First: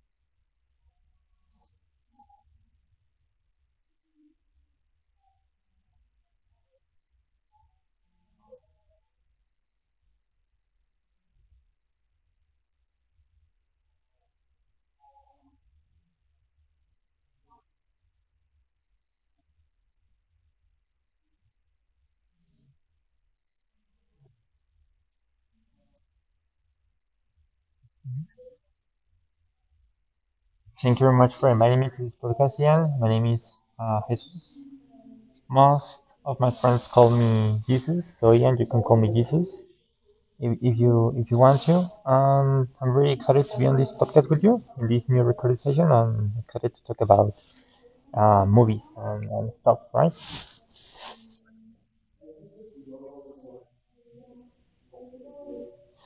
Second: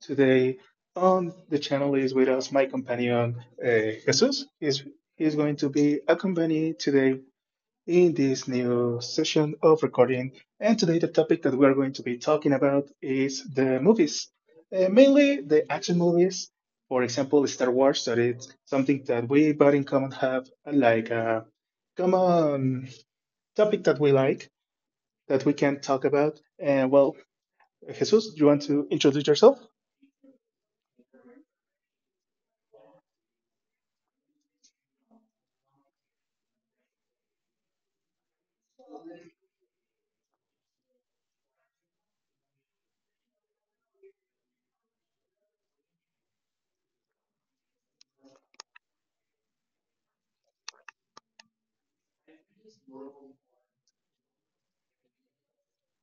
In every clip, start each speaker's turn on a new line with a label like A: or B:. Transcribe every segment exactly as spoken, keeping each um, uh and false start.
A: Today on the channel is with us my companion uh, Jesus. He's, he's going to be accompanied today in this new session of recording. And today, the topic that we are going to be talking about is the movies. Uh, mainly the action movies. For example, Star Wars, that is something that we but in common have uh, like a common topic that we like that we can talk about. And well, Jesus, you want to introduce yourself?
B: Thank you very much for inviting me to this podcast, Ian. My name is uh, Jesus. Most of my friends call me Jesus, so Ian, you can call me Jesus if, if you if you want to. Um, I'm really excited to be on this podcast with you in this new recording session. I'm excited to talk about uh, movies and, and stuff, right?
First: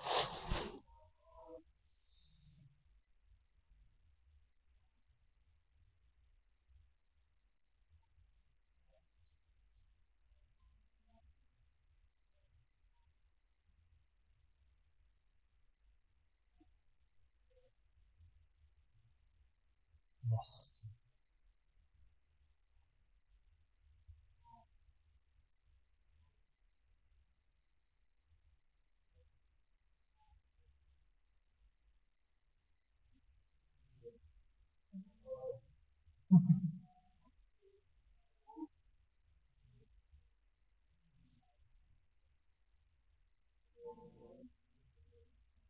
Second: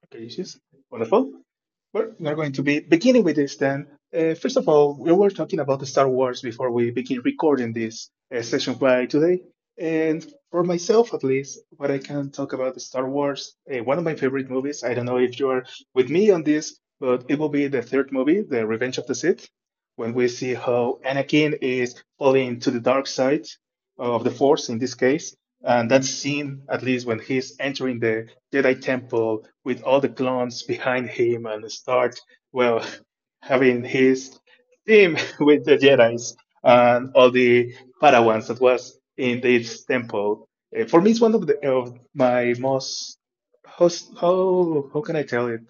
A: Okay, Jesus. Wonderful. We're, we're going to be beginning with this then. Uh, first of all, we were talking about the Star Wars before we begin recording this uh, session by today. And for myself, at least, what I can talk about the Star Wars, uh, one of my favorite movies. I don't know if you're with me on this, but it will be the third movie, The Revenge of the Sith, when we see how Anakin is falling to the dark side of the Force in this case. And that scene, at least when he's entering the Jedi Temple with all the clones behind him and start, well, having his team with the Jedi's and all the Padawans that was in this temple. Eh, For me, it's one of the of my most host, how how can I tell it?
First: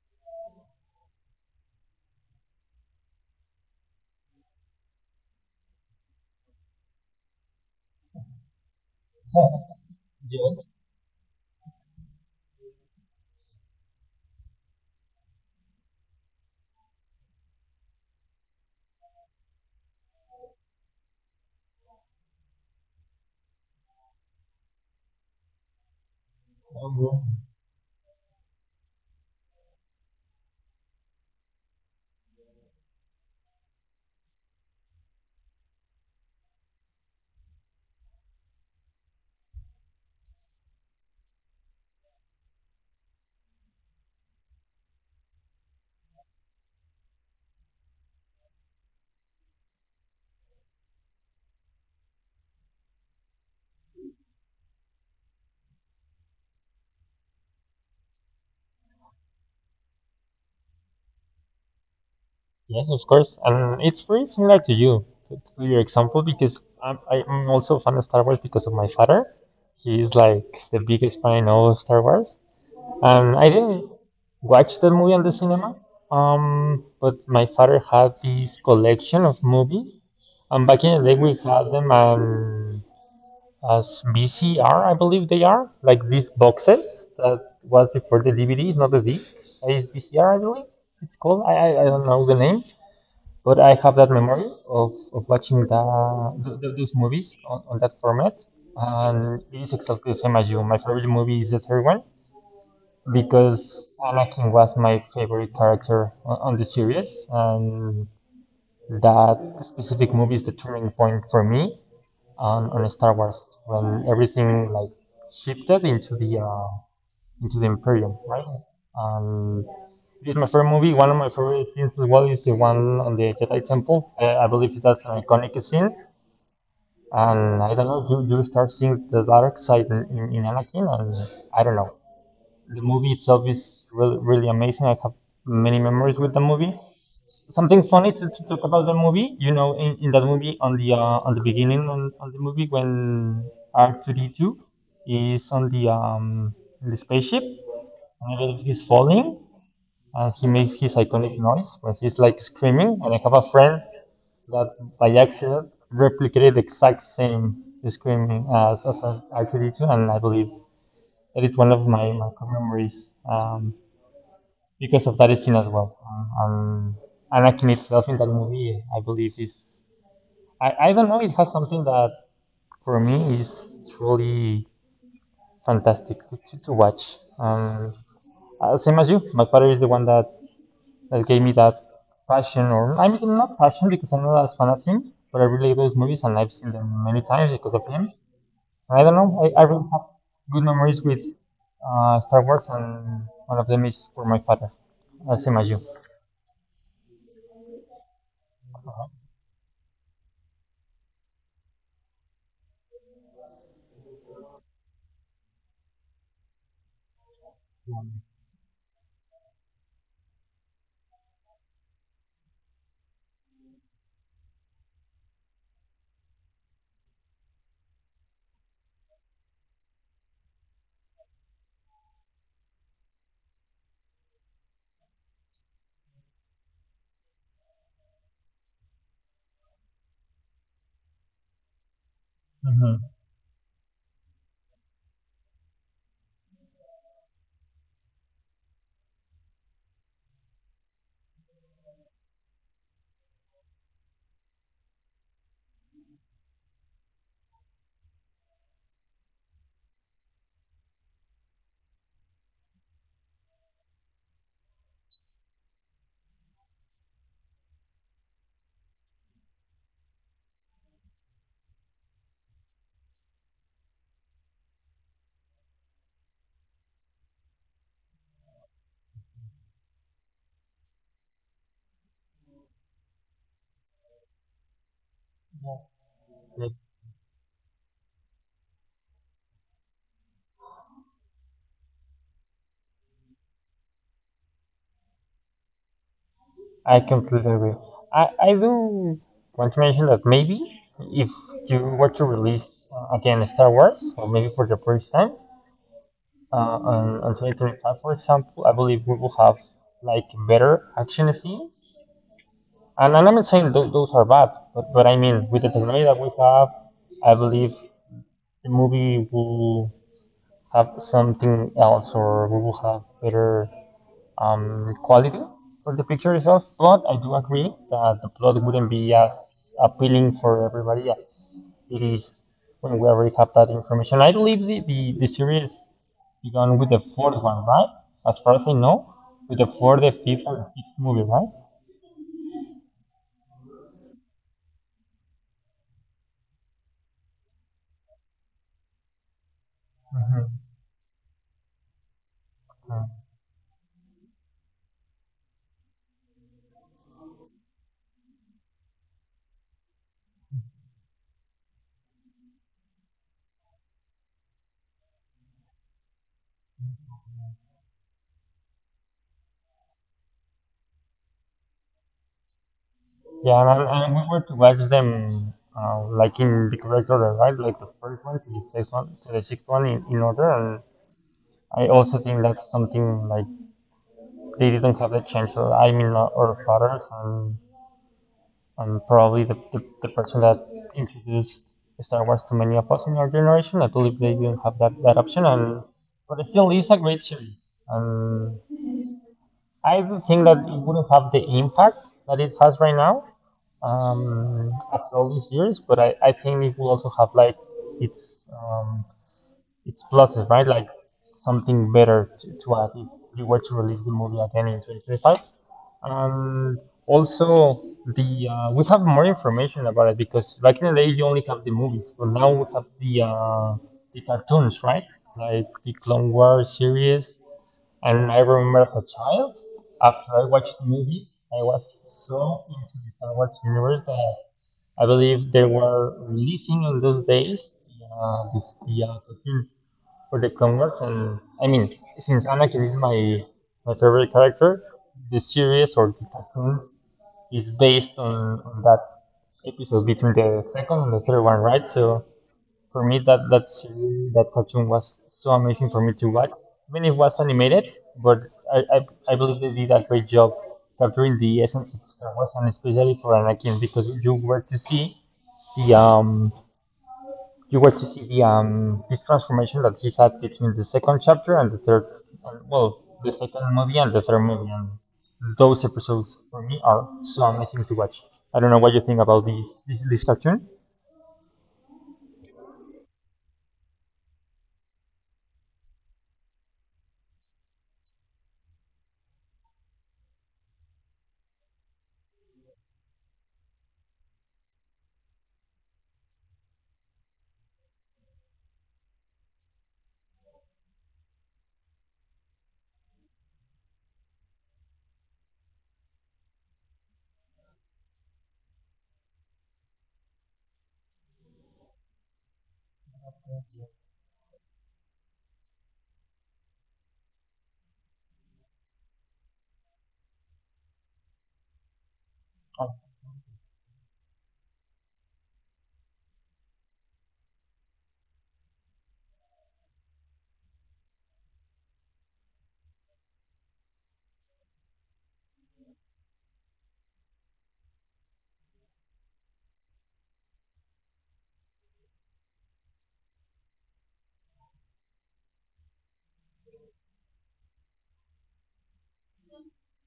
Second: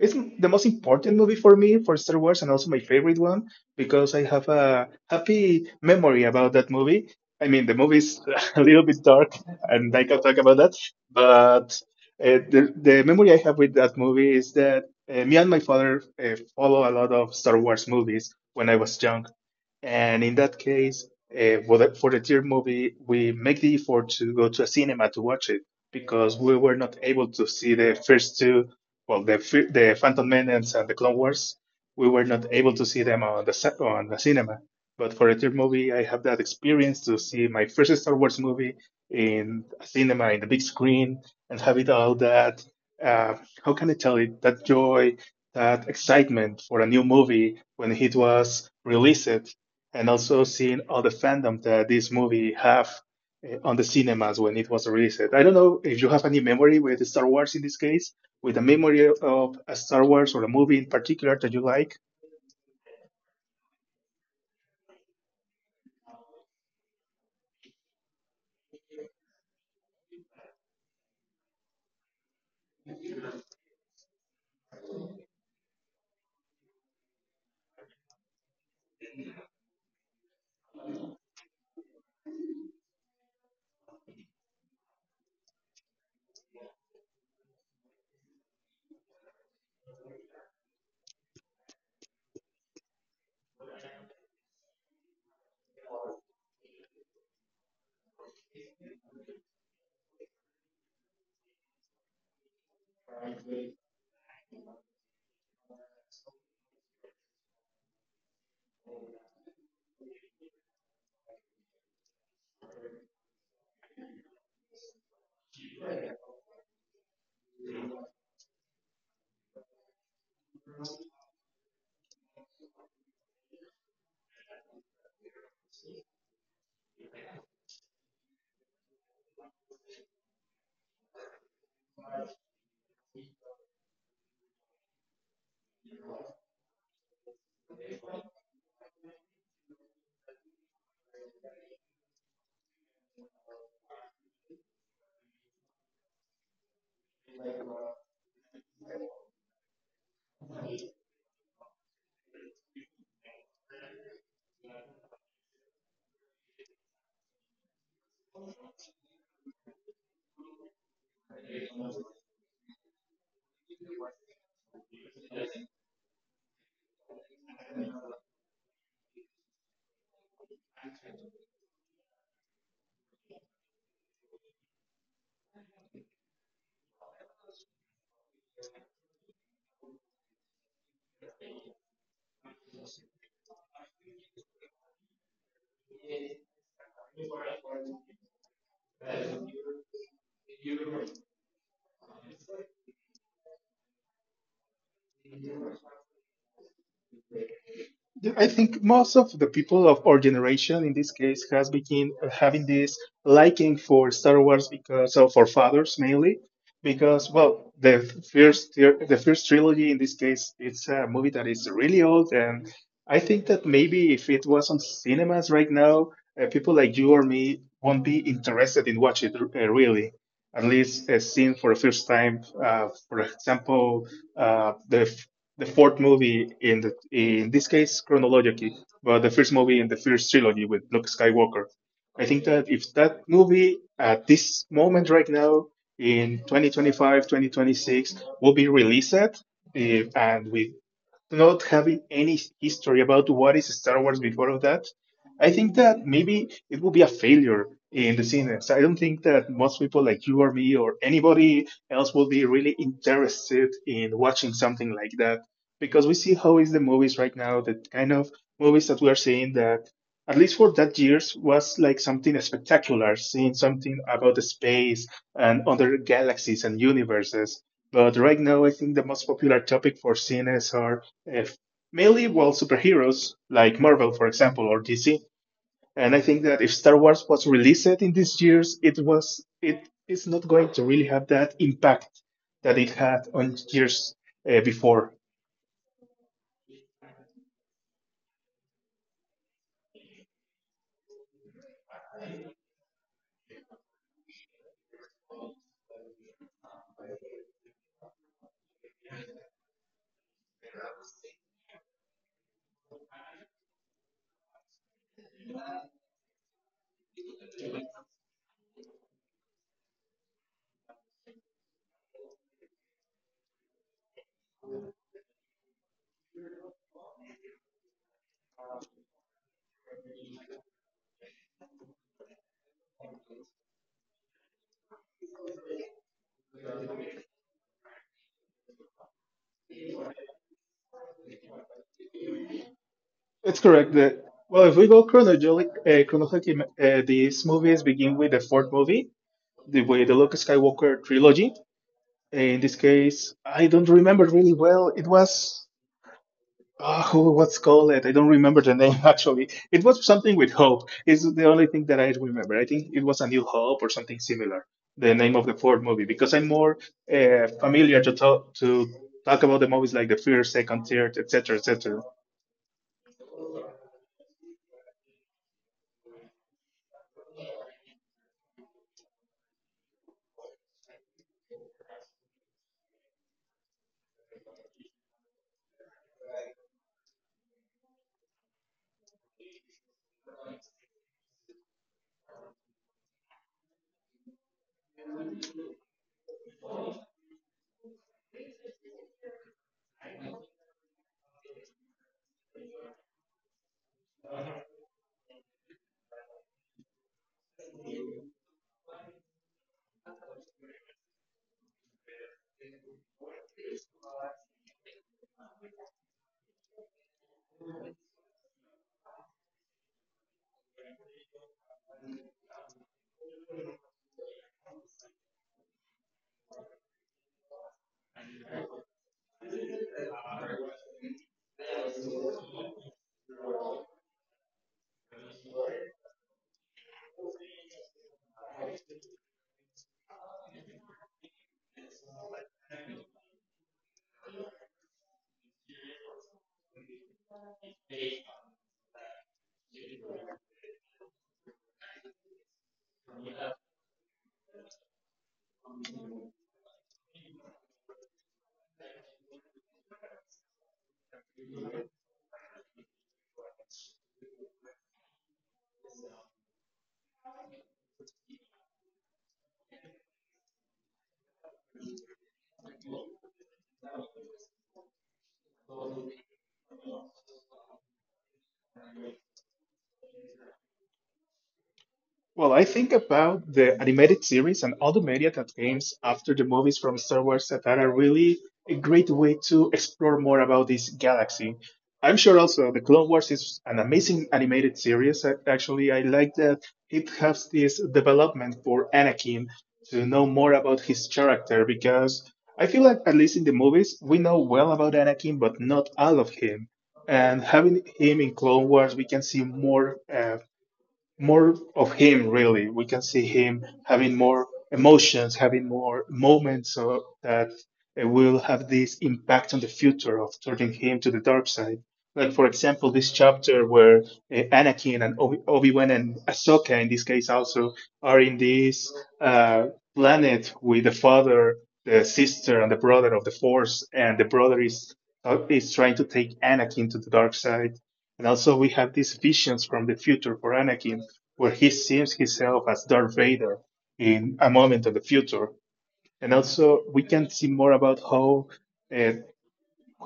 A: It's m- the most important movie for me for Star Wars and also my favorite one because I have a happy memory about that movie. I mean, the movie's a little bit dark and I can talk about
B: Yes,
A: that, but uh, the, the memory I have with that movie is that uh, me and my father uh, follow a lot of Star Wars movies when I was young. And in that case, uh, for the for the third movie, we make the effort to go to a cinema to watch it because we were not
B: um,
A: able to see the first two, well, the fir- the Phantom Menace and the Clone Wars. We were not able to see them on the ci- on the cinema. But for the third movie, I have that experience to see my first Star Wars movie in a cinema in the big screen and have it all that. Uh, how can I tell it? That joy, that excitement for a new movie when it was released and also seeing all the fandom that this movie have eh, on the cinemas when it was released. I don't know if you have any memory with Star Wars in this case, with a memory of a Star Wars or a movie in particular that you like.
B: yes, of course. And it's very similar to you, to to your example, because I'm, I'm also a fan of Star Wars because of my father. He's like the biggest fan of Star Wars. Um, I didn't watch the movie on the cinema, um, but my father had this collection of movies. And back in the day, we had them um, as V C R, I believe they are, like these boxes that was before the D V D, not the disc. Uh, It's V C R, I believe it's called. I, I, I don't know the name, but I have that memory of, of watching the, th th those movies on, on that format. And it is exactly the same as you. My favorite movie is the third one because Anakin was my favorite character on, on the series, and that specific movie is the turning point for me on, on Star Wars when everything like shifted into the uh, into the Imperium, right? Um, it's my favorite movie. One of my favorite scenes as well is the one on the Jedi Temple. Uh, I believe that's an iconic scene. And I don't know, you, you start seeing the dark side in, in, in Anakin, and I don't know, the movie itself is really, really amazing. I have many memories with the movie. Something funny to, to talk about the movie, you know, in, in that movie on the uh, on the beginning on, on the movie when R two D two is on the um in the spaceship and everything is falling and he makes his iconic noise when he's like screaming. And I have a friend that by accident replicated the exact same screaming as as R two D two, and I believe that is one of my my memories. Um, because of that scene as well. Uh, and Anakin itself in that movie, I believe, is, I, I don't know, it has something that for me is truly fantastic to, to, to watch. Um, uh, same as you, my father is the one that, that gave me that passion, or I mean, not passion because I'm not as fan as him, but I really like those movies and I've seen them many times because of him. And I don't know, I, I really have good memories with uh, Star Wars, and one of them is for my father, uh, same as you.
A: The- I think most of the people of our generation, in this case, has begin uh, having this liking for Star Wars because of our fathers mainly, because well, the first tr- the first trilogy in this case, it's a movie that is really old, and I think that maybe if it was on cinemas right now, uh, people like you or me won't be interested in watching it uh, really. At least uh, seen for the first time, uh, for example, uh, the the fourth movie in the in this case chronologically, but the first movie in the first trilogy with Luke Skywalker. I think that if
B: Mm-hmm.
A: that movie at this moment right now in twenty twenty-five, twenty twenty-six will be released, eh, and with not having any history about what is Star Wars before of that, I think that maybe it will be a failure in the cinemas. I don't think that most people like you or me or anybody else will be really interested in watching something like that because we see how is the movies right now, the kind of movies that we are seeing that at least for that years was like something spectacular, seeing something about the space and other galaxies and universes. But right now, I think the most popular topic for cinemas are if mainly well superheroes like Marvel, for example, or D C. And I think that if Star Wars was released in these years, it was it is not going to really have that impact that it had on years uh, before.
B: I completely agree. I, I do want to mention that maybe if you were to release uh, again Star Wars, or maybe for the first time uh, on, on twenty twenty-five, for example, I believe we will have like better action scenes. And, and I'm not saying th- those are bad, but, but I mean, with the technology that we have, I believe the movie will have something else or we will have better um, quality for the picture itself. But I do agree that the plot wouldn't be as appealing for everybody as it is when we already have that information. I believe the, the, the series began with the fourth one, right? As far as I know, with the fourth, the fifth, or sixth movie, right?
A: It's correct that well, if we go chronologically, uh, chronologically uh, these movies begin with the fourth movie, the with the Luke Skywalker trilogy. In this
B: Mm.
A: case, I don't remember really well. It was Ah, oh, who, what's called it? I don't remember the name actually. It was something with Hope. Is the only thing that I remember. I think it was A New Hope or something similar. The name of the Ford movie because I'm more uh, familiar to talk to talk about the movies like the first, second, third, et cetera, et cetera.
B: Yeah, and, and and we were to watch them uh, like in the correct order, right? Like the first one to the sixth one to the sixth one in, in order. And I also think that's something like they didn't have the chance. So I mean, uh, our fathers and and probably the, the, the person that introduced Star Wars to many of us in our generation. I believe they didn't have that, that option, and but it still is a great series. And I do think that it wouldn't have the impact that it has right now um, after all these years, but I, I think it will also have like its um, its pluses, right? Like something better to, to add if you were to release the movie again in twenty twenty-five. Um, also, the uh, we have more information about it because back in the day you only have the movies, but now we have the uh, the cartoons, right? Like the Clone Wars series. And I remember as a child, after I watched the movies, I was so into the Star Wars universe that I believe they were releasing in those days uh, the, the uh, cartoon for the Clone Wars. And I mean, since Anakin is my my favorite character, the series or the cartoon is based on, on that episode between the second and the third one, right? So for me, that that series, that cartoon was so amazing for me to watch. I mean, it was animated, but I, I, I believe they did a great job capturing the essence of Star Wars, and especially for Anakin, because you were to see the um you got to see the um this transformation that he had between the second chapter and the third, and, well, the second movie and the third movie, and those episodes for me are so amazing to watch. I don't know what you think about this this, this cartoon.
A: Well, I think about the animated series and all the media that came after the movies from Star Wars that are really a great way to explore more about this galaxy. I'm sure also the Clone Wars is an amazing animated series. A- Actually, I like that it has this development for Anakin to know more about his character because I feel like at least in the movies we know well about Anakin, but not all of him and having him in Clone Wars, we can see more uh, more of him really we can see him having more emotions having more moments of, that uh, will have this impact on the future of turning him to the dark side like for
B: Oh,
A: example this chapter where uh, anakin and Obi- obi-wan and ahsoka in this case also are in this uh, planet with the father the sister and the brother of the force and the brother is uh, is trying to take anakin to the dark side and also, we have these visions from the future for Anakin, where he sees himself as Darth Vader in a moment of the future. And also, we can see more about how uh,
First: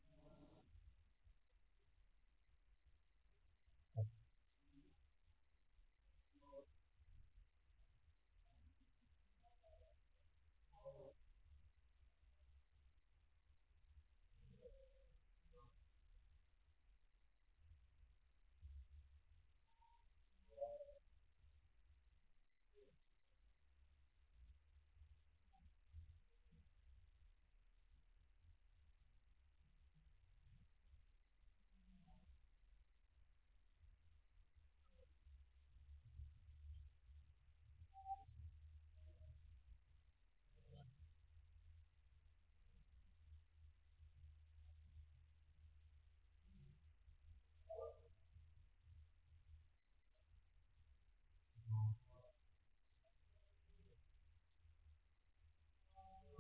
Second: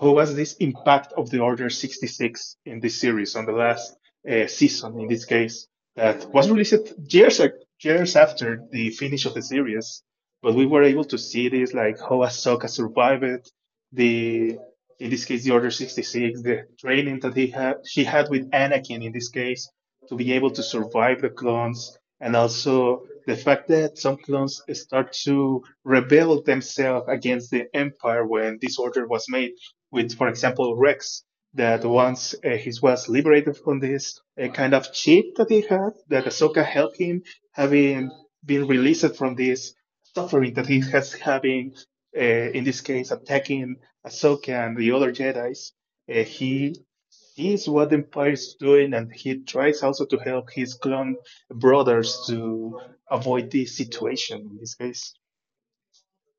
A: how was this impact of the Order sixty-six in this series on the last uh, season in this case that was released years years after the finish of the series, but we were able to see this like how Ahsoka survived the in this case the Order sixty-six, the training that he had she had with Anakin in this case to be able to survive the clones and also the fact that some clones start to rebel themselves against the empire when this order was made with, for example, Rex, that once uh, he was liberated from this uh, kind of chip that he had, that Ahsoka helped him, having been released from this suffering that he has having, uh, in this case, attacking Ahsoka and the other Jedi's. Uh, he sees what the Empire is doing, and he tries also to help his clone brothers to avoid this situation in this case.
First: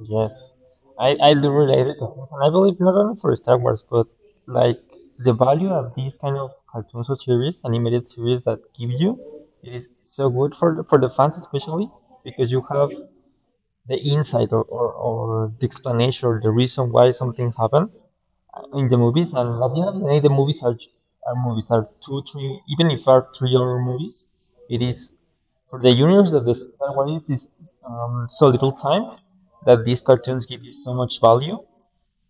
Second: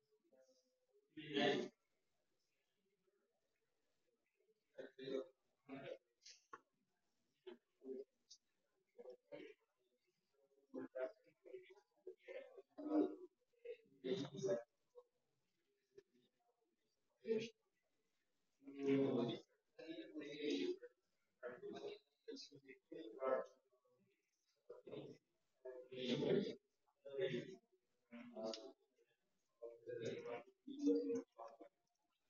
B: yes, I I do relate it, and I believe not only for Star Wars, but like the value of these kind of cartoons or series, animated series that give you, it is so good for the, for the fans especially because you have the insight or, or, or the explanation or the reason why something happened in the movies. And at the end of the day, the movies are, are movies, are two, three, even if are three hour movies, it is for the universe that the Star Wars is, is um, so little time that these cartoons give you so much value.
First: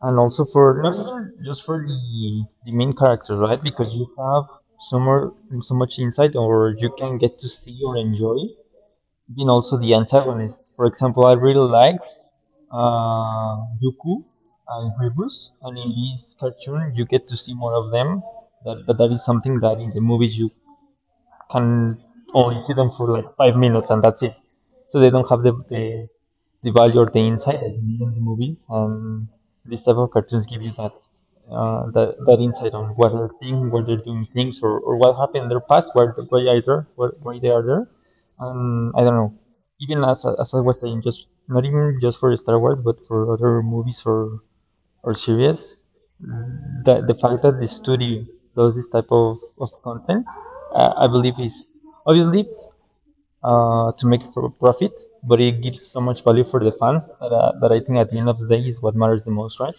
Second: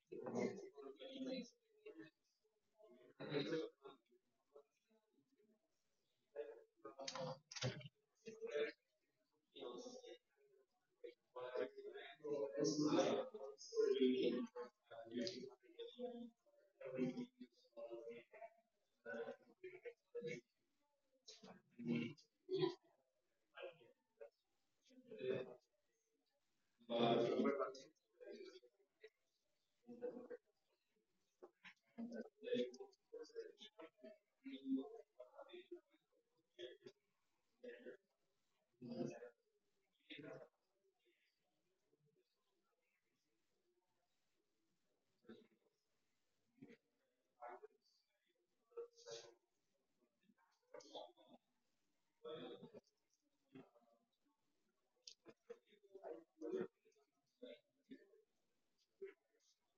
B: And also for not even just for the, the main characters, right? Because you have so more so much insight, or you can get to see or enjoy. Even also the antagonist. For example, I really liked uh, Yuku uh, in Rebus, and in this cartoon you get to see more of them. That, but that is something that in the movies you and only see them for like five minutes and that's it. So they don't have the the, the value or the insight that you need in the movies, and these type of cartoons give you that uh, that, that insight on what they're thinking, what they're doing things, or, or what happened in their past, why why are there, why, why they are there. Um, I don't know. Even as as I was saying, just not even just for Star Wars, but for other movies or or series, the the fact that the studio does this type of, of content, uh, I believe is obviously uh, to make pro- profit, but it gives so much value for the fans that, uh, that I think at the end of the day is what matters the most, right?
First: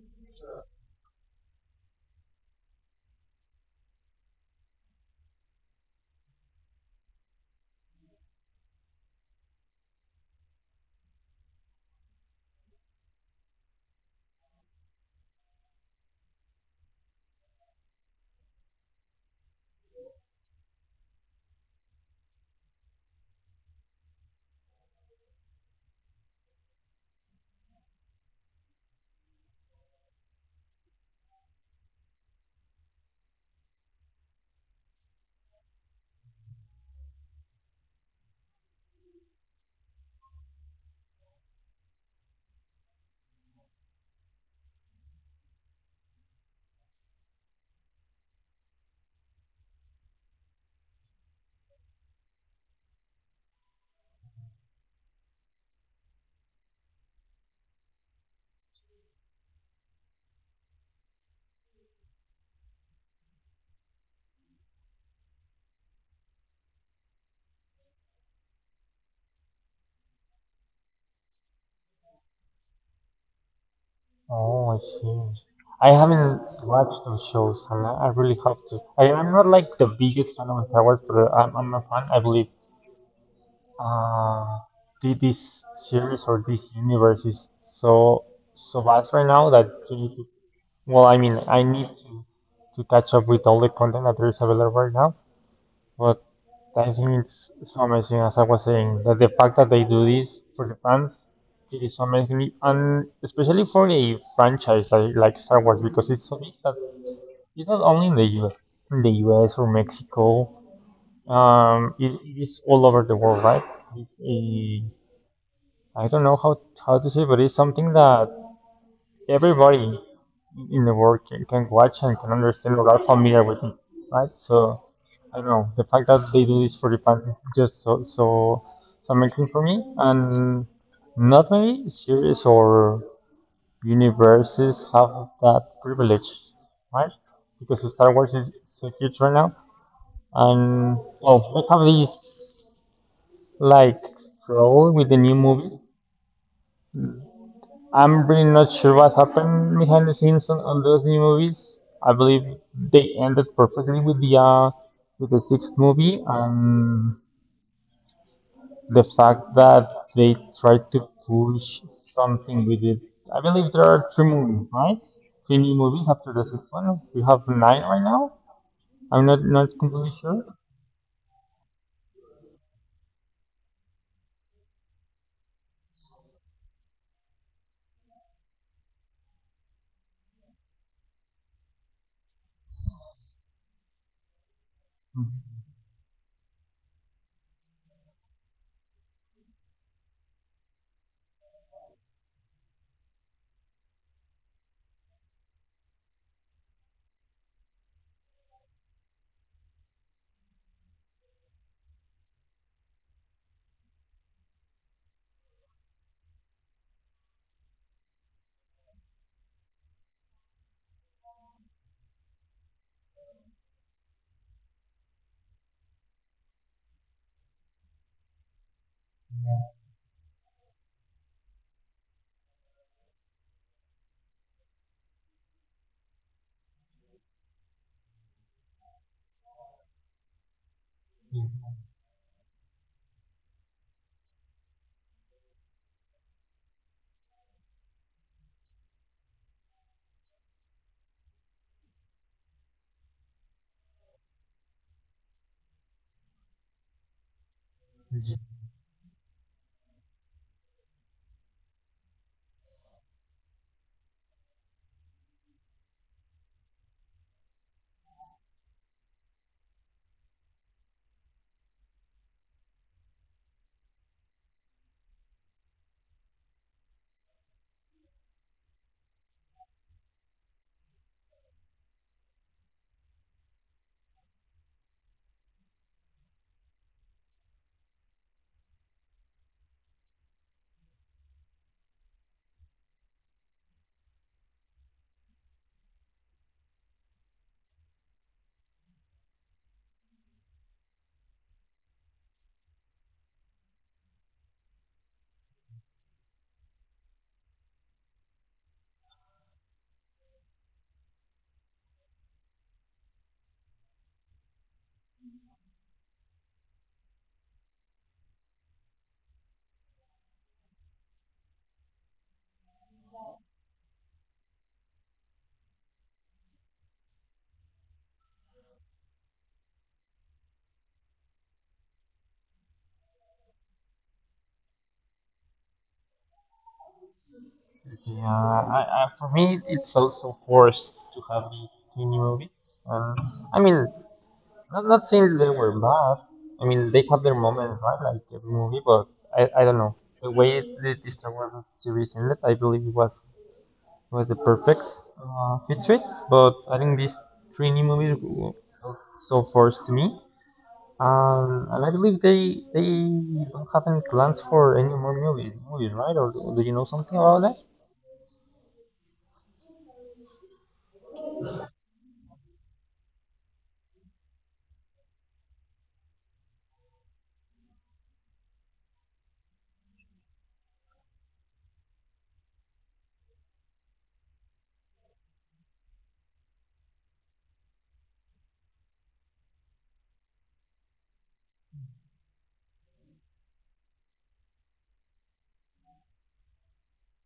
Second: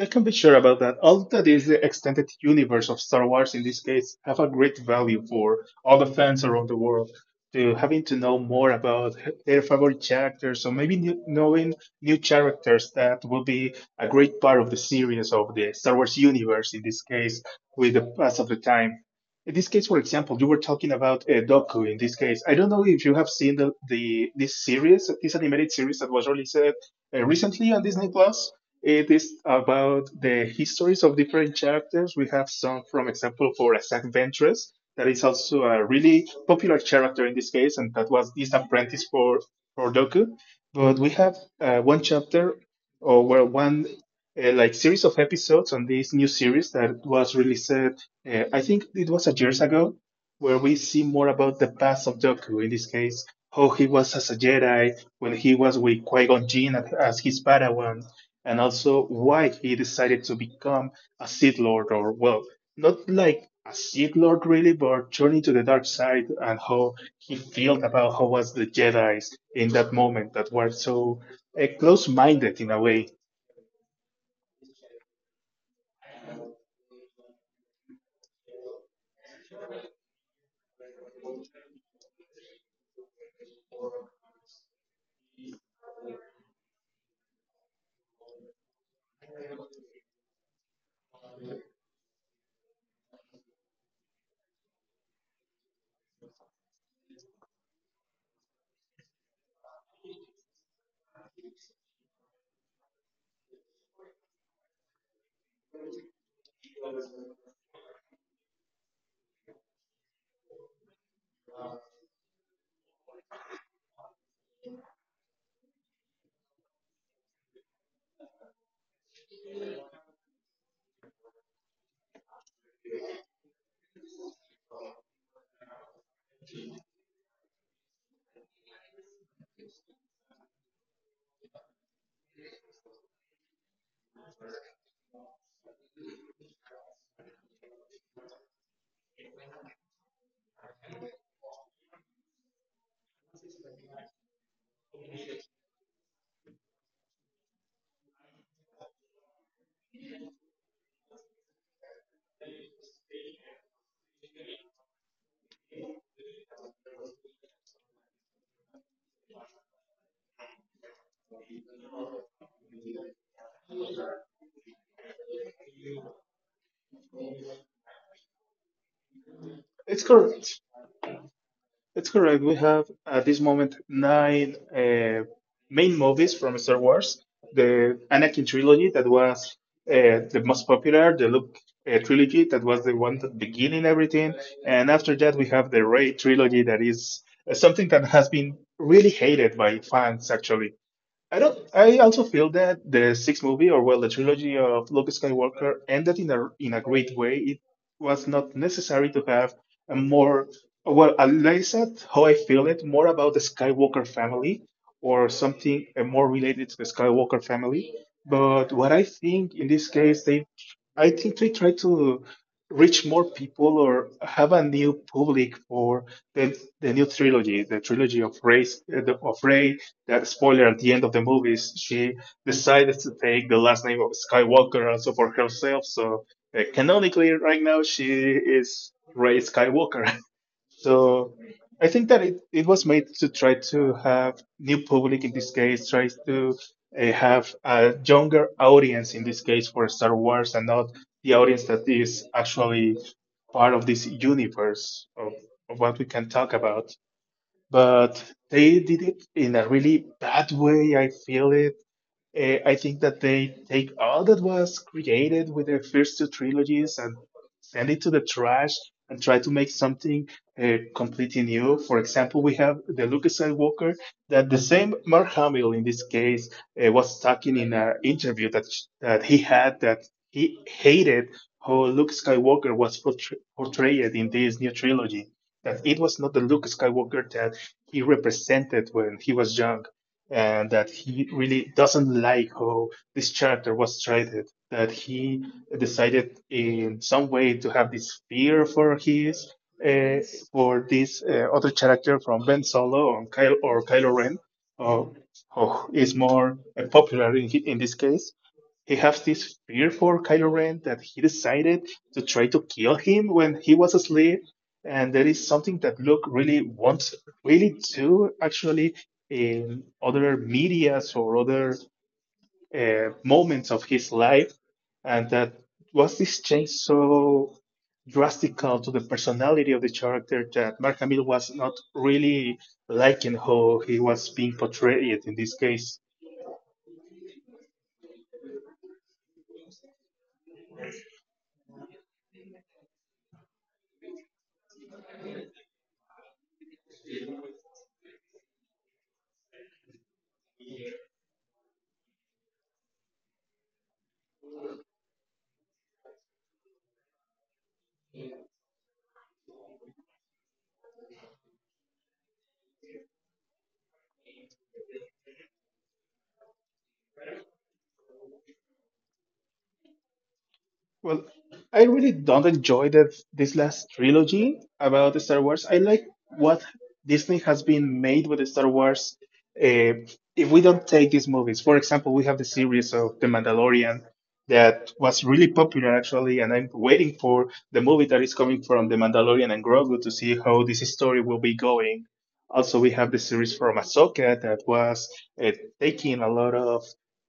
A: I can be sure about that. All that is the extended universe of Star Wars in this case have a great value for all the fans around the world to having to know more about their favorite characters or maybe new, knowing new characters that will be a great part of the series of the Star Wars universe in this case with the pass of the time. In this case, for example, you were talking about uh, Doku. In this case, I don't know if you have seen the, the this series, this animated series that was released uh, recently on Disney Plus. It is about the histories of different characters. We have some, from example, for Zack Ventress, that is also a really popular character in this case, and that was this apprentice for, for Doku. But we have uh, one chapter, or well, one uh, like series of episodes on this new series that was released, uh, I think it was a years ago, where we see more about the past of Doku. In this case, how he was as a Jedi, when he was with Qui Gon Jinn as his Padawan, and also why he decided to become a Sith Lord, or well, not like a Sith Lord really, but journey to the dark side and how he felt about how was the Jedi's in that moment that were so uh, close-minded in a way.
B: Oh, I see. I haven't watched those shows, and I I really have to. I, I'm not like the biggest fan of Star Wars, but uh, I'm, I'm a fan. I believe uh, thi- this series or this universe is so so vast right now that you, you Well, I mean, I need to, to catch up with all the content that is available right now, but I think it's so amazing, as I was saying, that the fact that they do this for the fans, it is so amazing, and especially for a franchise like, like Star Wars, because it's so big that it's not only in the U S, in the U S or Mexico, um, it, it is all over the world, right? It, eh, I don't know how, how to say, but it's something that everybody in the world can, can watch and can understand or are familiar with it, right? So I don't know, the fact that they do this for the fans is just so so so amazing for me. And not many series or universes have that privilege, right? Because Star Wars is so huge right now, and oh, they have this like role with the new movie. I'm really not sure what happened behind the scenes on, on those new movies. I believe they ended perfectly with the uh, with the sixth movie and the fact that they tried to push something with it. I believe there are three movies, right? Three new movies after the sixth one. We have nine right now. I'm not not
A: It's
B: completely sure.
A: correct. That's correct. We have at this moment nine uh, main movies from Star Wars. The Anakin trilogy that was uh, the most popular, the Luke uh, trilogy that was the one that beginning everything, and after that we have the Ray trilogy that is uh, something that has been really hated by fans actually. I don't. I also feel that the sixth movie, or well, the trilogy of Luke Skywalker, ended in a in a great way. It was not necessary to have a more, well, at least that's how I feel it, more about the Skywalker family or something uh, more related to the Skywalker family. But what I think in this case, they, I think they try to reach more people or have a new public for the the new trilogy, the trilogy of Rey, of Rey, that spoiler at the end of the movies, she decided to take the last name of Skywalker also for herself. So uh, canonically, right now, she is Rey Skywalker. So I think that it, it was made to try to have new public in this case, try to uh, have a younger audience in this case for Star Wars, and not the audience that is actually part of this universe of, of what we can talk about, but they did it in a really bad way, I feel it. Uh, I think that they take all that was created with their first two trilogies and send it to the trash and try to make something uh, completely new. For example, we have the Luke Skywalker that the same Mark Hamill in this case uh, was talking in an interview that that he had, that he hated how Luke Skywalker was portray- portrayed in this new trilogy. That it was not the Luke Skywalker that he represented when he was young, and that he really doesn't like how this character was treated. That he decided in some way to have this fear for his uh, for this uh, other character from Ben Solo or Kylo, or Kylo Ren, uh, who is more uh, popular in, in this case. He has this fear for Kylo Ren that he decided to try to kill him when he was asleep. And that is something that Luke really wants, really do actually in other medias or other uh, moments of his life. And that was this change so drastical to the personality of the character that Mark Hamill was not really liking how he was being portrayed in this case.
B: Yeah, I, I, for me, it's also forced to have three new movies. Um, I mean, I'm not saying they were bad. I mean, they have their moments, right? Like every movie, but I, I don't know. The way the the Star Wars series ended, I believe it was was the perfect uh, fit to it. But I think these three new movies w- w- so far to me, um, and I believe they they don't have any plans for any more movies, movies, right? Or do do you know something about that?
A: Well, I really don't enjoy that this last trilogy about the Star Wars. I like what Disney has been made with the Star Wars. Uh, if we don't take these movies, for example, we have the series of The Mandalorian that was really popular actually, and I'm waiting for the movie that is coming from The Mandalorian and Grogu to see how this story will be going. Also, we have the series from Ahsoka that was uh, taking a lot of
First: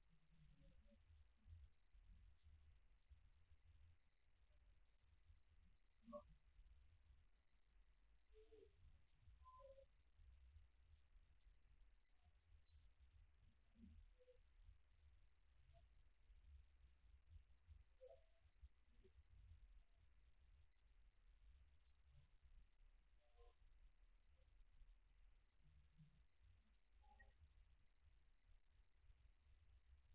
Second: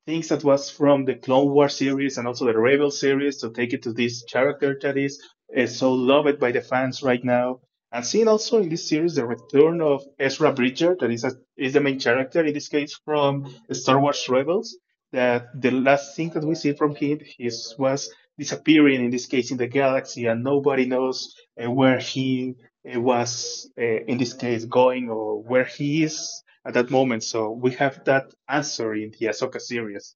A: things that was from the Clone Wars series and also the Rebel series to take it to this character that is uh, so loved by the fans right now. And seeing also in this series the return of Ezra Bridger, that is a, is the main character in this case from Star Wars Rebels. That the last thing that we see from him is was disappearing in this case in the galaxy, and nobody knows uh, where he uh, was uh, in this case going, or where he is at that moment. So we have that answer in the Ahsoka series.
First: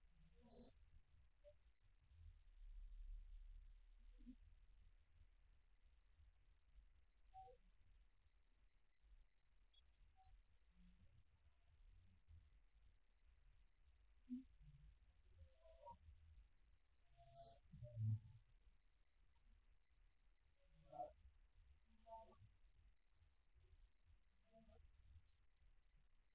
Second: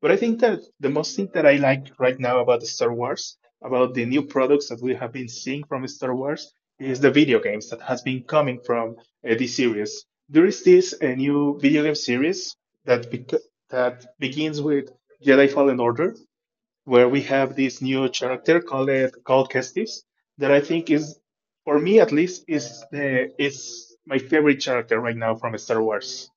A: But I think that the most thing that I like right now about the Star Wars, about the new products that we have been seeing from Star Wars, is the video games that has been coming from uh, this series. There is this uh, new video game series that bec- that begins with Jedi Fallen Order, where we have this new character called uh, called Kestis, that I think is, for me at least, is the is my favorite character right now from Star Wars.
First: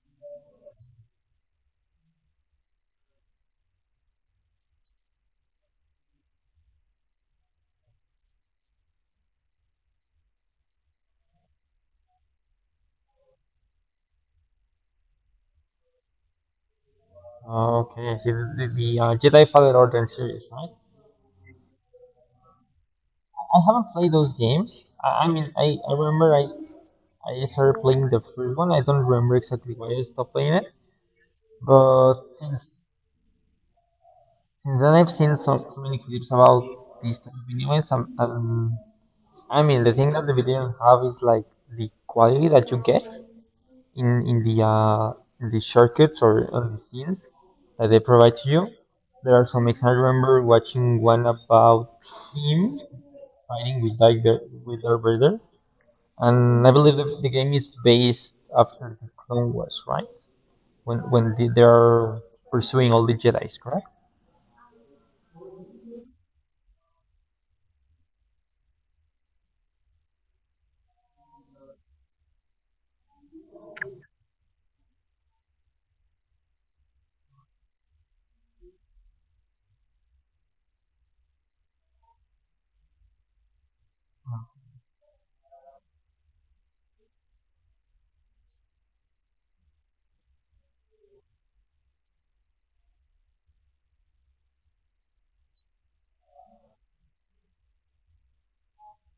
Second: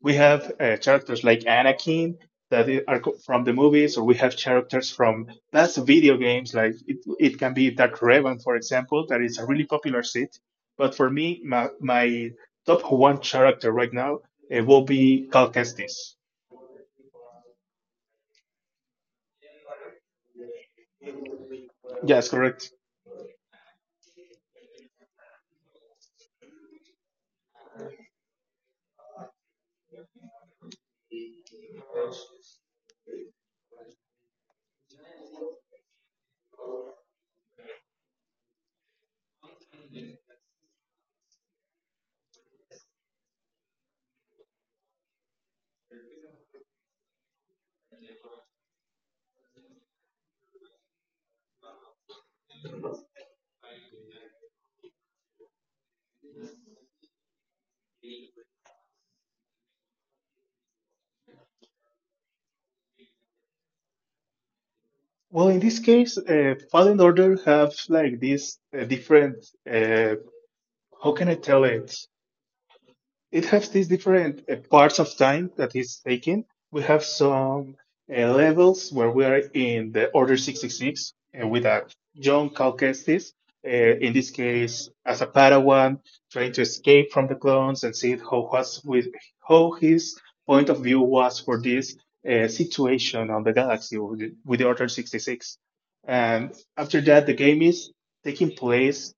A: We have uh, characters like Anakin that i- are co- from the movies, or we have characters from past video games. Like it, it can be Dark Revan, for example, that is a really popular set. But for me, my, my top one character right now uh, will be Cal Kestis.
B: Oh, okay, I see. The, the, the uh, Jedi Fallen Order series, right?
A: Yes, correct.
B: I haven't played those games. I, I mean, I, I remember I I started playing the first one. I don't remember exactly why I stopped playing it, but since, since then I've seen so, so many clips about these type of video games. Um, um, I mean, the thing that the video games have is like the quality that you get in in the uh, in the shortcuts or on the scenes that they provide to you. There are some examples. I remember watching one about him fighting with like the with Darth Vader, and I believe the, the game is based after the Clone Wars, right? when when the- they are pursuing all the Jedi's, correct?
A: Well, in this case, uh, Fallen Order have like this uh, different. Uh, how can I tell it? It has these different uh, parts of time that is taken. We have some uh, levels where we are in the Order sixty-six uh, with a young Cal Kestis, uh, in this case as a Padawan, trying to escape from the clones and see how was with how his point of view was for this uh, situation on the galaxy with, with the Order sixty-six. And after that, the game is taking place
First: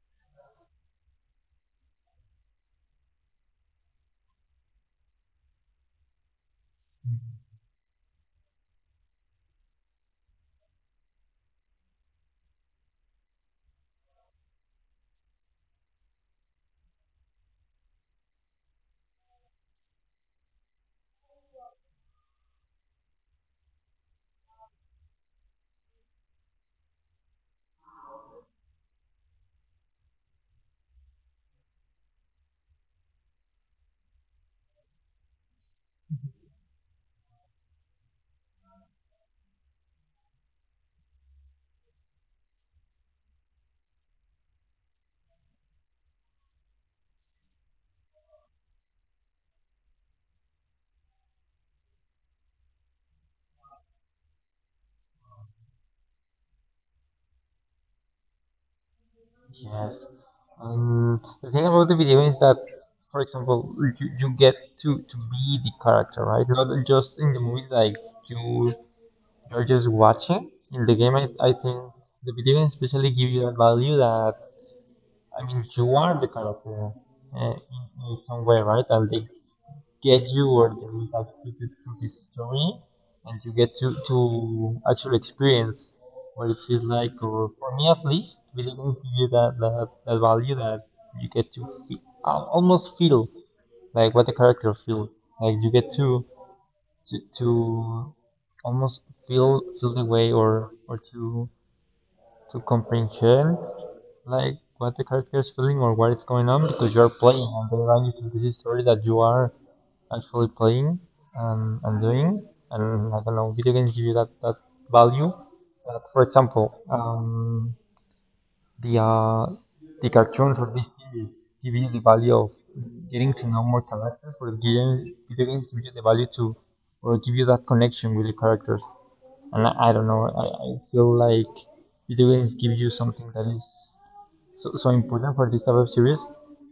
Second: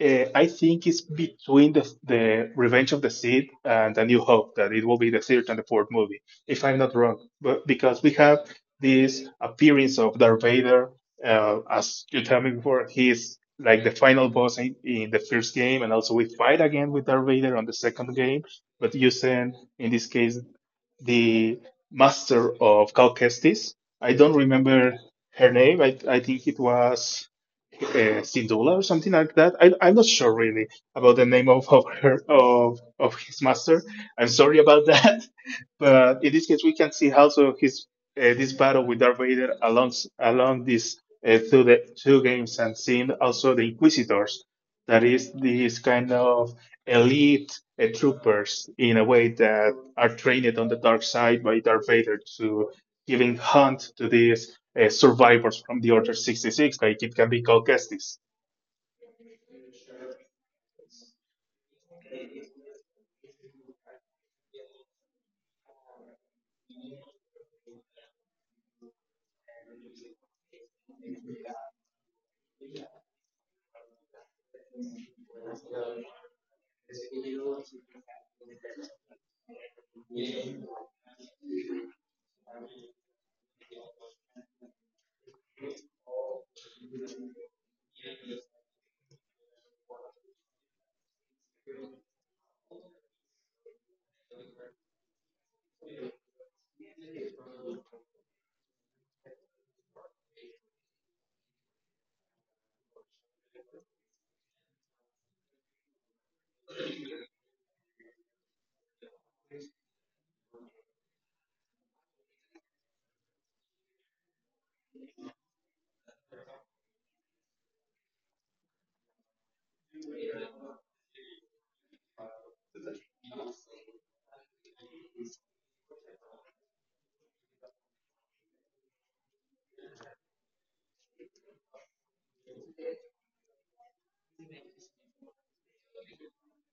A: uh, I think it's between the, the Revenge of the Sith and A New Hope, that it will be the third and the fourth movie, if I'm not wrong. But because we have this appearance of Darth Vader, uh, as you told me before, he's like the final boss in, in the first game, and also we fight again with Darth Vader on the second game, but using in this case the master of Cal Kestis. I don't remember her name. I, I think it was uh, Sindula or something like that. I, I'm not sure really about the name of, of her of of his master. I'm sorry about that, but in this case we can see also his uh, this battle with Darth Vader along along this uh, through the two games, and seeing also the Inquisitors, that is these kind of elite uh, troopers in a way that are trained on the dark side by Darth Vader to giving hunt to these uh, survivors from the Order sixty-six, like it can be called Kestis.
B: Yes. And the thing about the video is that, for example, you, you get to, to be the character, right? Not just in the movies, like you you're just watching. In the game, I, I think the video games especially give you that value that I mean you are the character uh, in, in some way, right? And they get you or the impact you get through this story, and you get to, to actually experience what it feels like, or for me at least, really going to give that, that, that value that you get to feel, almost feel like what the character feels. Like you get to, to, to almost feel, feel the way or, or to, to comprehend like what the character is feeling or what is going on because you are playing and they run you through this story that you are actually playing and, and doing. And I don't know, video games give you that, that value. That, for example, um, the uh, the cartoons or these series give you the value of getting to know more characters, or game, video games give you the value to, or give you that connection with the characters. And I, I don't know, I, I feel like video games give you something that is so, so important for this type of series.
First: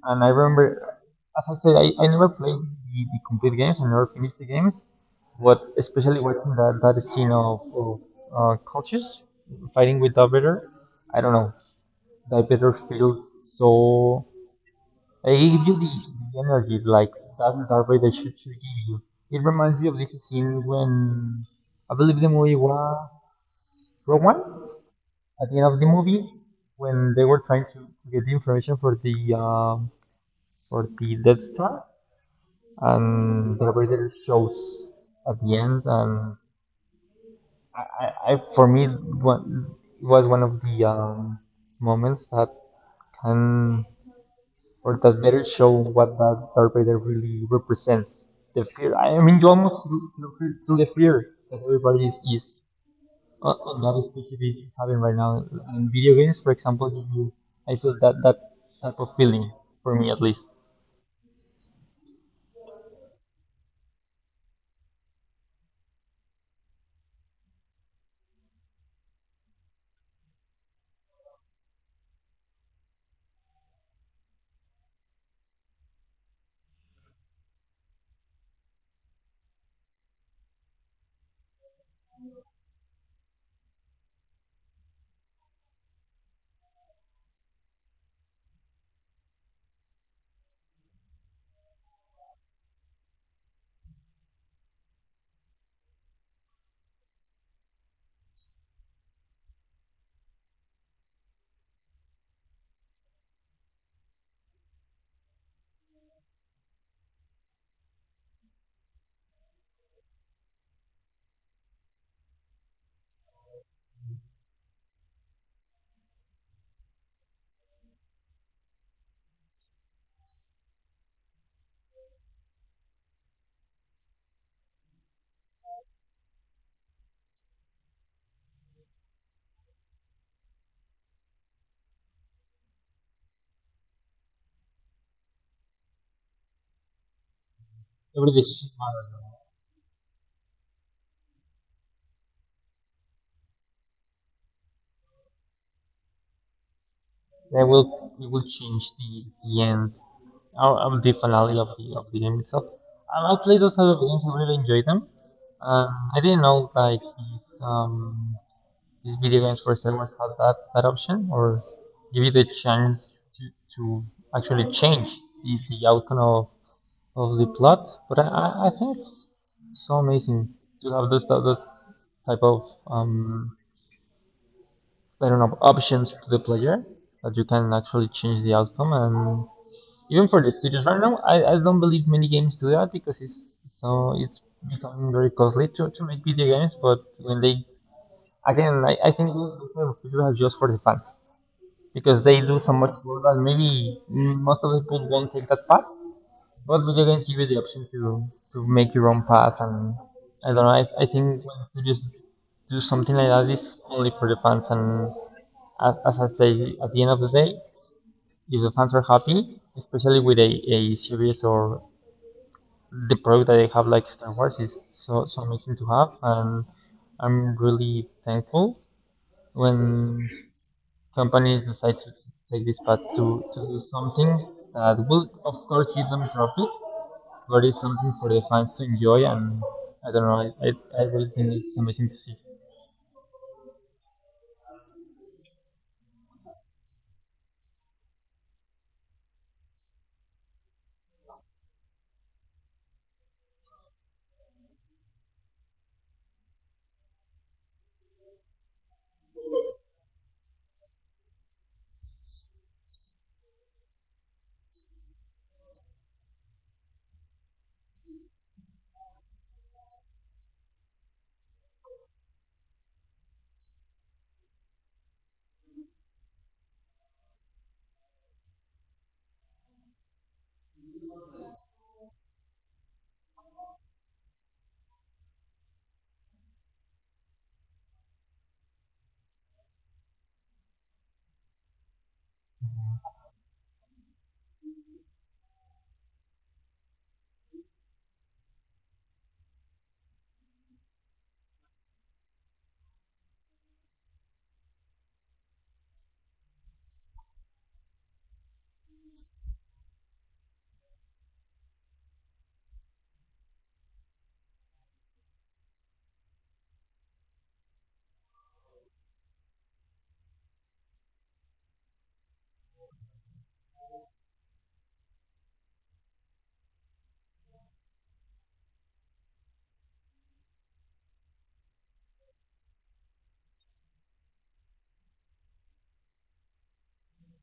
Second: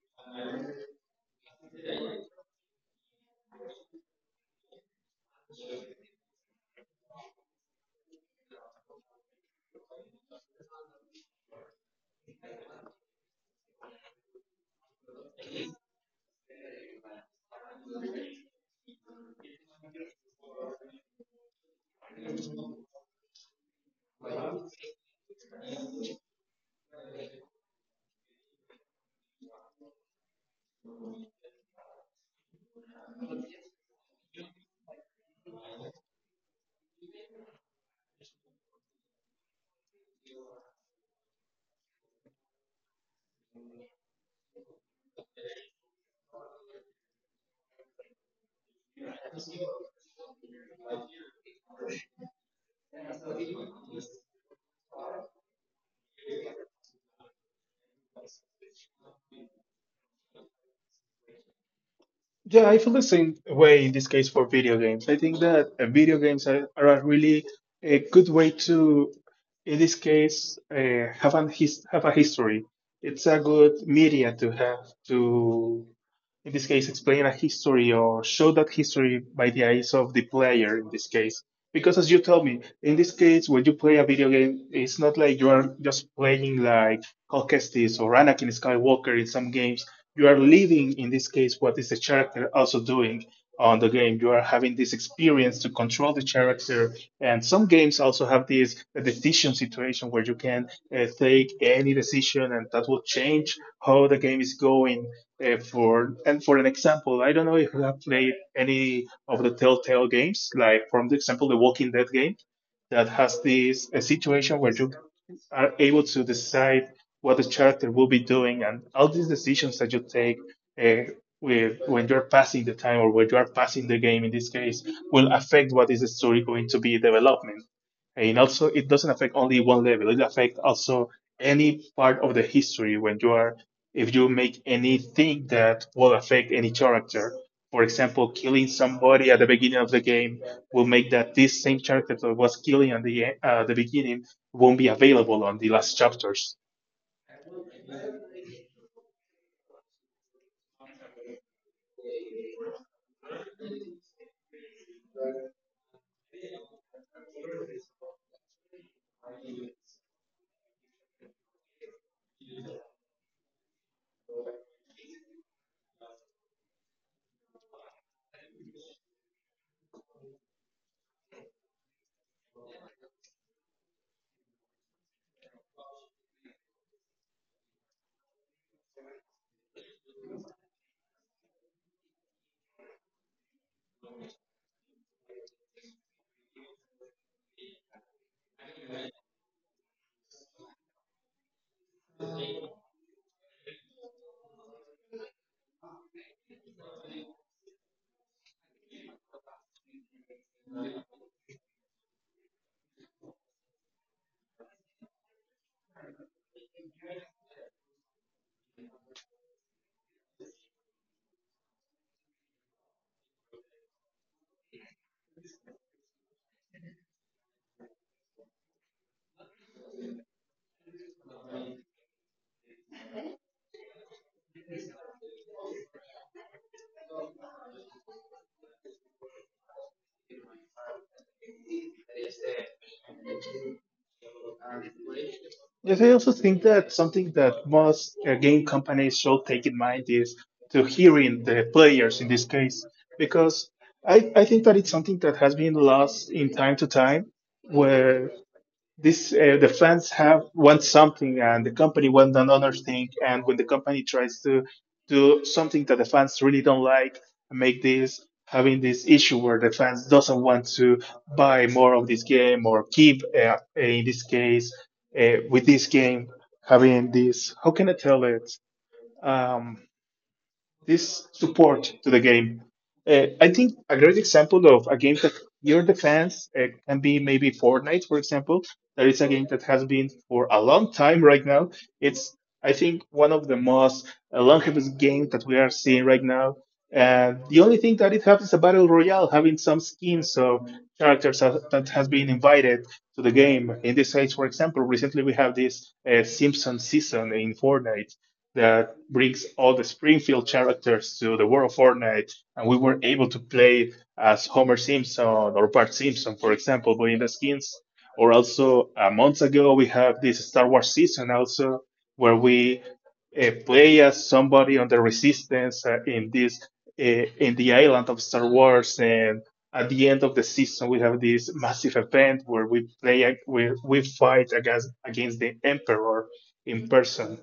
B: And I remember, as I said, I, I never played the, the complete games, I never finished the games, but especially watching that, that scene of, of uh, cultures fighting with Darth Vader, I don't know, Darth Vader feels so. It gives you the, the energy, like that Darth Vader should, should give you. It reminds me of this scene when I believe the movie was Rogue One. At the end of the movie, when they were trying to get the information for the um, for the Death Star, and Darth Vader shows at the end, and I, I, I for me, it wa- it was one of the um, moments that can or that better show what that Darth Vader really represents. The fear. I mean, you almost feel- feel- feel- the fear that everybody is, is uh, uh, that especially is having right now. In video games, for example, you, I feel that that type of feeling for me at least.
A: Yeah, I feel the same way in this case for video games. I think that uh, video games are, are a really a good way to, in this case, uh, have an his, have a history. It's a good media to have to, in this case, explain a history or show that history by the eyes of the player. In this case, because as you told me, in this case, when you play a video game, it's not like you are just playing like Cal Kestis or Anakin Skywalker in some games. You are living in this case what is the character also doing on the game. You are having this experience to control the character, and some games also have this uh, decision situation where you can uh, take any decision and that will change how the game is going, uh, for and for an example, I don't know if you have played any of the telltale games, like from the example the walking dead game, that has this a situation where you are able to decide what the character will be doing, and all these decisions that you take, uh, with, when you're passing the time or when you are passing the game in this case, will affect what is the story going to be development. And also it doesn't affect only one level, it affects also any part of the history. When you are, if you make anything that will affect any character, for example
B: Every
A: killing
B: decision
A: somebody
B: matters.
A: at the beginning of the game, will make that this same character that was killing at the, e- uh, the beginning won't be available on the last chapters.
B: They will it will change the, the end or, or the finale of the of the game itself. Um, actually, those type of games I really enjoy them. Um, I didn't know like these, um, these video games for streamers had that, that option or give you the chance to, to actually change the, the outcome of, of the plot. But I, I I think it's so amazing to have those, those type of um, I don't know options to the player that you can actually change the outcome and even for the features right now, I, I don't believe many games do that because it's so it's becoming very costly to, to make video games. But when they again, I, I think this kind of feature is just for the fans because they do so much more that maybe mm, most of the people won't take that path. But video games give you the option to to make your own path, and I don't know. I, I think when you just do something like that, it's only for the fans. And as, as I say, at the end of the day, if the fans are happy, especially with a, a series or the product that I have, like Star Wars, is so so amazing to have, and I'm really thankful when companies decide to take this path to, to do something that will, of course, give them profit, but it's something for the fans to enjoy, and I don't know, I, I, I really think it's amazing to see.
A: Yes, I also think that something that most uh, game companies should take in mind is to hearing the players in this case, because I, I think that it's something that has been lost in time to time, where this uh, the fans have want something and the company want another thing, and when the company tries to do something that the fans really don't like, make this having this issue where the fans doesn't want to buy more of this game or keep uh, in this case uh, with this game, having this, how can I tell it, um, this support to the game. Uh, I think a great example of a game that you're the fans uh, can be maybe Fortnite, for example. That is a game that has been for a long time right now. It's, I think, one of the most uh, longest games that we are seeing right now. And the only thing that it has is a battle royale, having some skins of characters that that has been invited to the game. In this case, for example, recently we have this uh, Simpson season in Fortnite that brings all the Springfield characters to the world of Fortnite, and we were able to play as Homer Simpson or Bart Simpson, for example, but in the skins. Or also, uh, months ago, we have this Star Wars season also, where we uh, play as somebody on the Resistance uh, in this uh, in the island of Star Wars, and at the end of the season, we have this massive event where we play we we fight against against the Emperor in person.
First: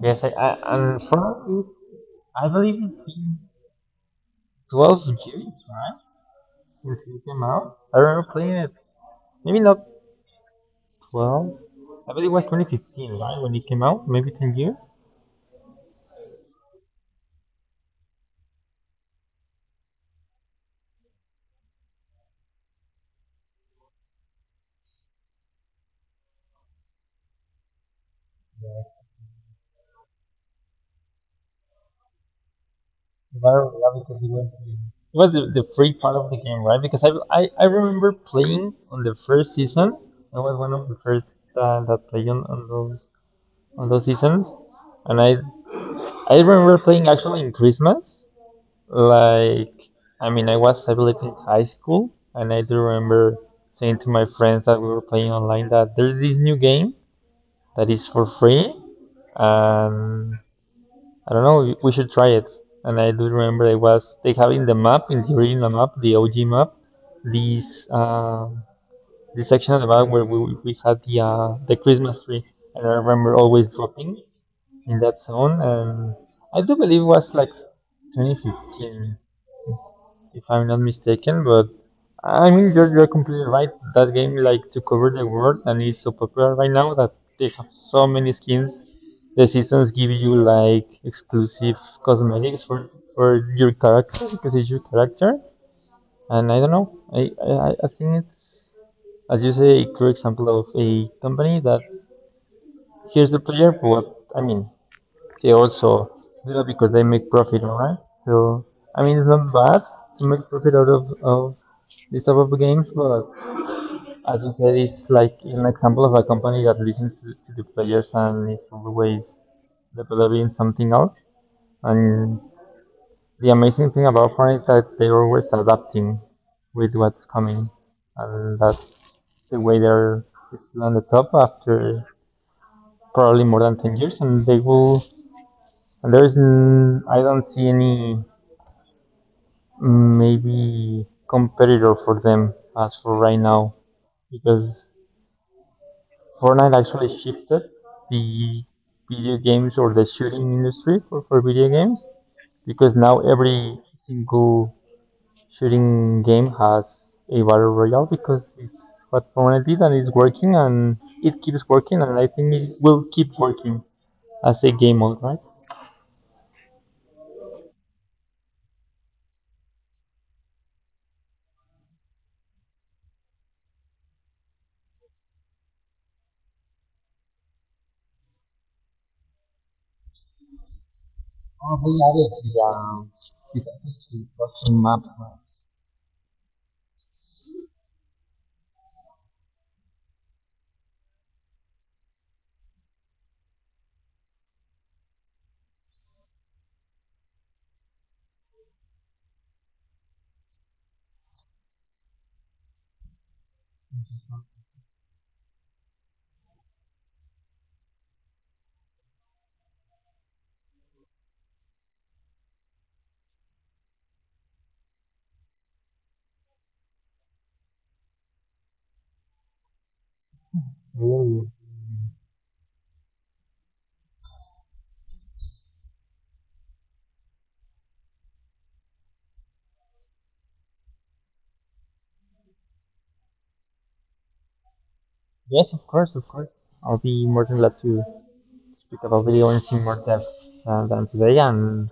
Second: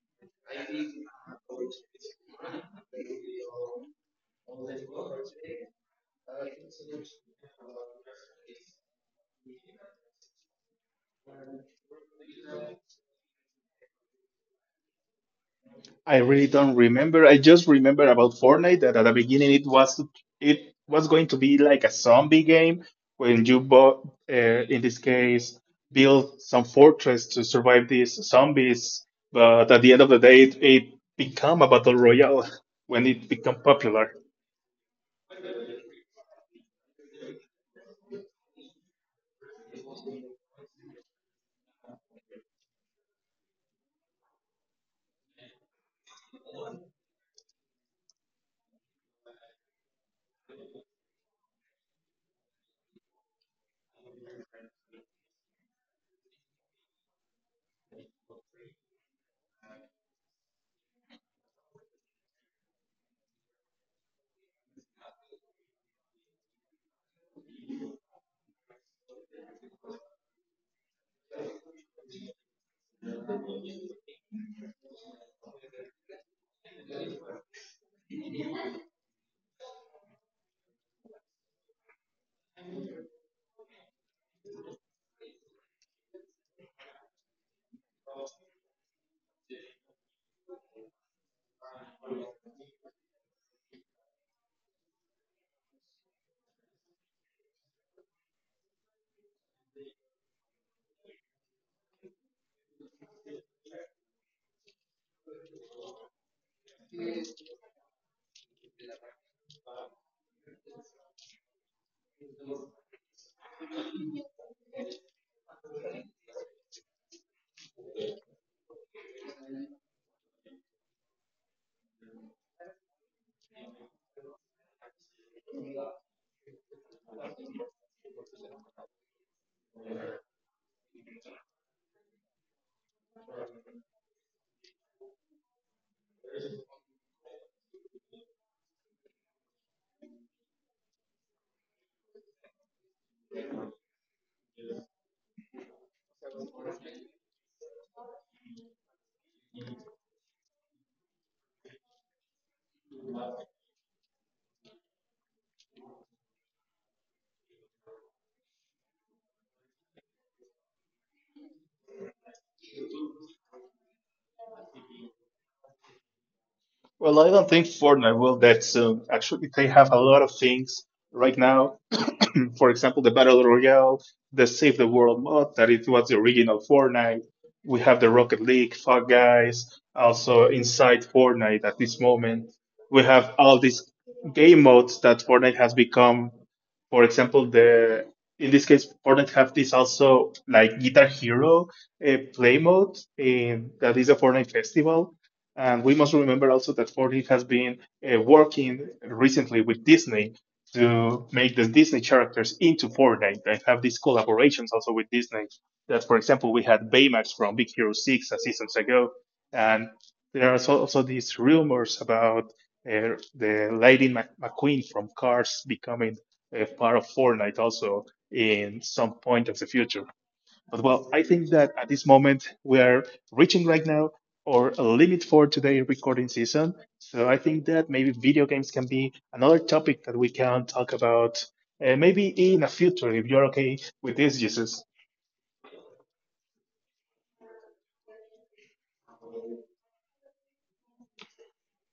B: Yes, I, I and for me, I believe it's been twelve years, right, since it came out. I remember playing it, maybe not well, I believe it was twenty fifteen, right, when it came out, maybe ten years.
A: I really don't remember. I just remember about Fortnite that at the beginning it was it was going to be like a zombie game when you bought, uh, in this case, build some fortress to survive these zombies. But at the end of the day, it, it became a battle royale when it
B: If I
A: became
B: remember right,
A: popular.
B: because it was it was the, the free part of the game, right? Because I, I, I remember playing on the first season. I was one of the first uh, that played on, on those on those seasons, and I I remember playing actually in Christmas. Like I mean, I was I believe in high school, and I do remember saying to my friends that we were playing online that there's this new game that is for free, and I don't know. We should try it. And I do remember it was they have in the map, in the original map, the O G map, this uh, this section of the map where we, we had the uh, the Christmas tree. And I remember always dropping in that zone. And I do believe it was like twenty fifteen, if I'm not mistaken. But I mean, you're, you're completely right. That game like to cover the world and is so popular right now that they have so many skins the seasons give you like exclusive cosmetics for for your character because it's your character, and I don't know. I I, I think it's as you say a clear example of a company that here's the player, but I mean they also do that because they make profit, alright? So I mean it's not bad to make profit out of of this type of games, but as you said, it's like an example of a company that listens to, to the players and is always developing something else and the amazing thing about porn is that they're always adapting with what's coming, and that's the way they're still on the top after probably more than ten years, and they will. And there's, n- I don't see any mm, maybe competitor for them as for right now because Fortnite actually shifted the video games or the shooting industry for, for video games because now every single shooting game has a battle royale because it's what Fortnite did and it's working and it keeps working and I think it will keep working as a game mode, right?
A: Well, I don't think Fortnite will that soon. Actually, they have a lot of things right now. For example, the Battle Royale, the Save the World mod, that it was the original Fortnite. We have the Rocket League, Fall Guys, also inside Fortnite
B: Oh,
A: at this
B: they added
A: moment.
B: the
A: We
B: um,
A: have all these game
B: watching
A: modes
B: map.
A: that Fortnite has become. For example, the in this case, Fortnite have this also like Guitar Hero uh, play mode, and that is a Fortnite festival. And we must remember also that Fortnite has been uh, working recently with Disney to make the Disney characters into Fortnite. They have these collaborations also with Disney. That, for example, we had Baymax from Big Hero six a seasons ago. And there are so- also these rumors about uh, the Lady Mac- McQueen from Cars becoming a part of Fortnite also in some point of the future. But well, I
B: Really?
A: think that at this moment we are reaching right now or a limit for today recording season. So I think that maybe video games can be another topic that we can talk about uh, maybe in the future if you're okay with this, Jesus.
B: Yes, of course, of course. I'll be more than glad to speak about video games in more depth uh, than today and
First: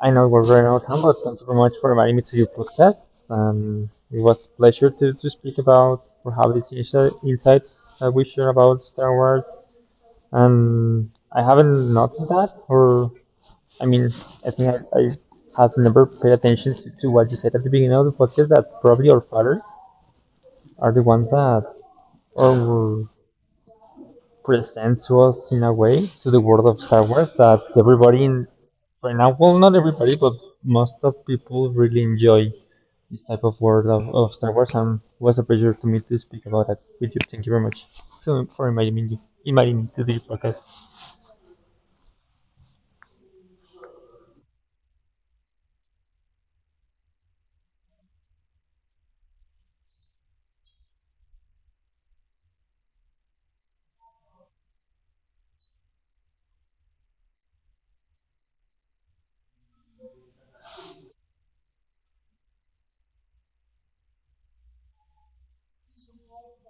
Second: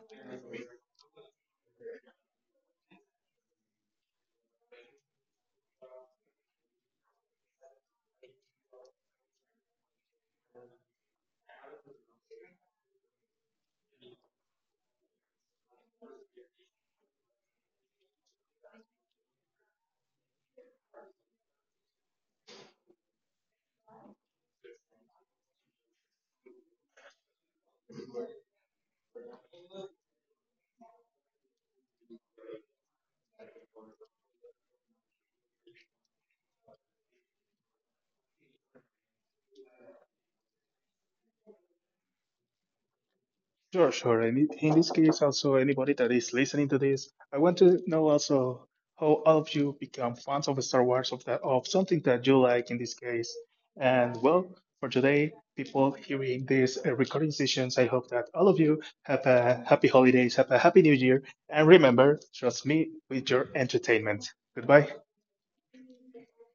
B: I know we're very out but thank you very much for inviting me to your podcast. Um, it was a pleasure to, to speak about or have these insi- insights that we share about Star Wars. Um, I haven't noticed that, or I mean, I think I, I have never paid attention to, to what you said at the beginning of the podcast that probably our fathers are the ones that or present to us in a way to the world of Star Wars that everybody in right now, well, not everybody, but most of people really enjoy this type of world of, of Star Wars, and it was a pleasure to me to speak about that with you. Thank you very much so, for inviting me, inviting me to this podcast.
A: Sure, sure. And in in this case, also anybody that is listening to this, I want to know also how all of you become fans of Star Wars, of that of something that you like in this case. And well, for today, people hearing this uh, recording sessions, I hope that all of you have a happy holidays, have a happy new year, and remember, trust me with your entertainment. Goodbye.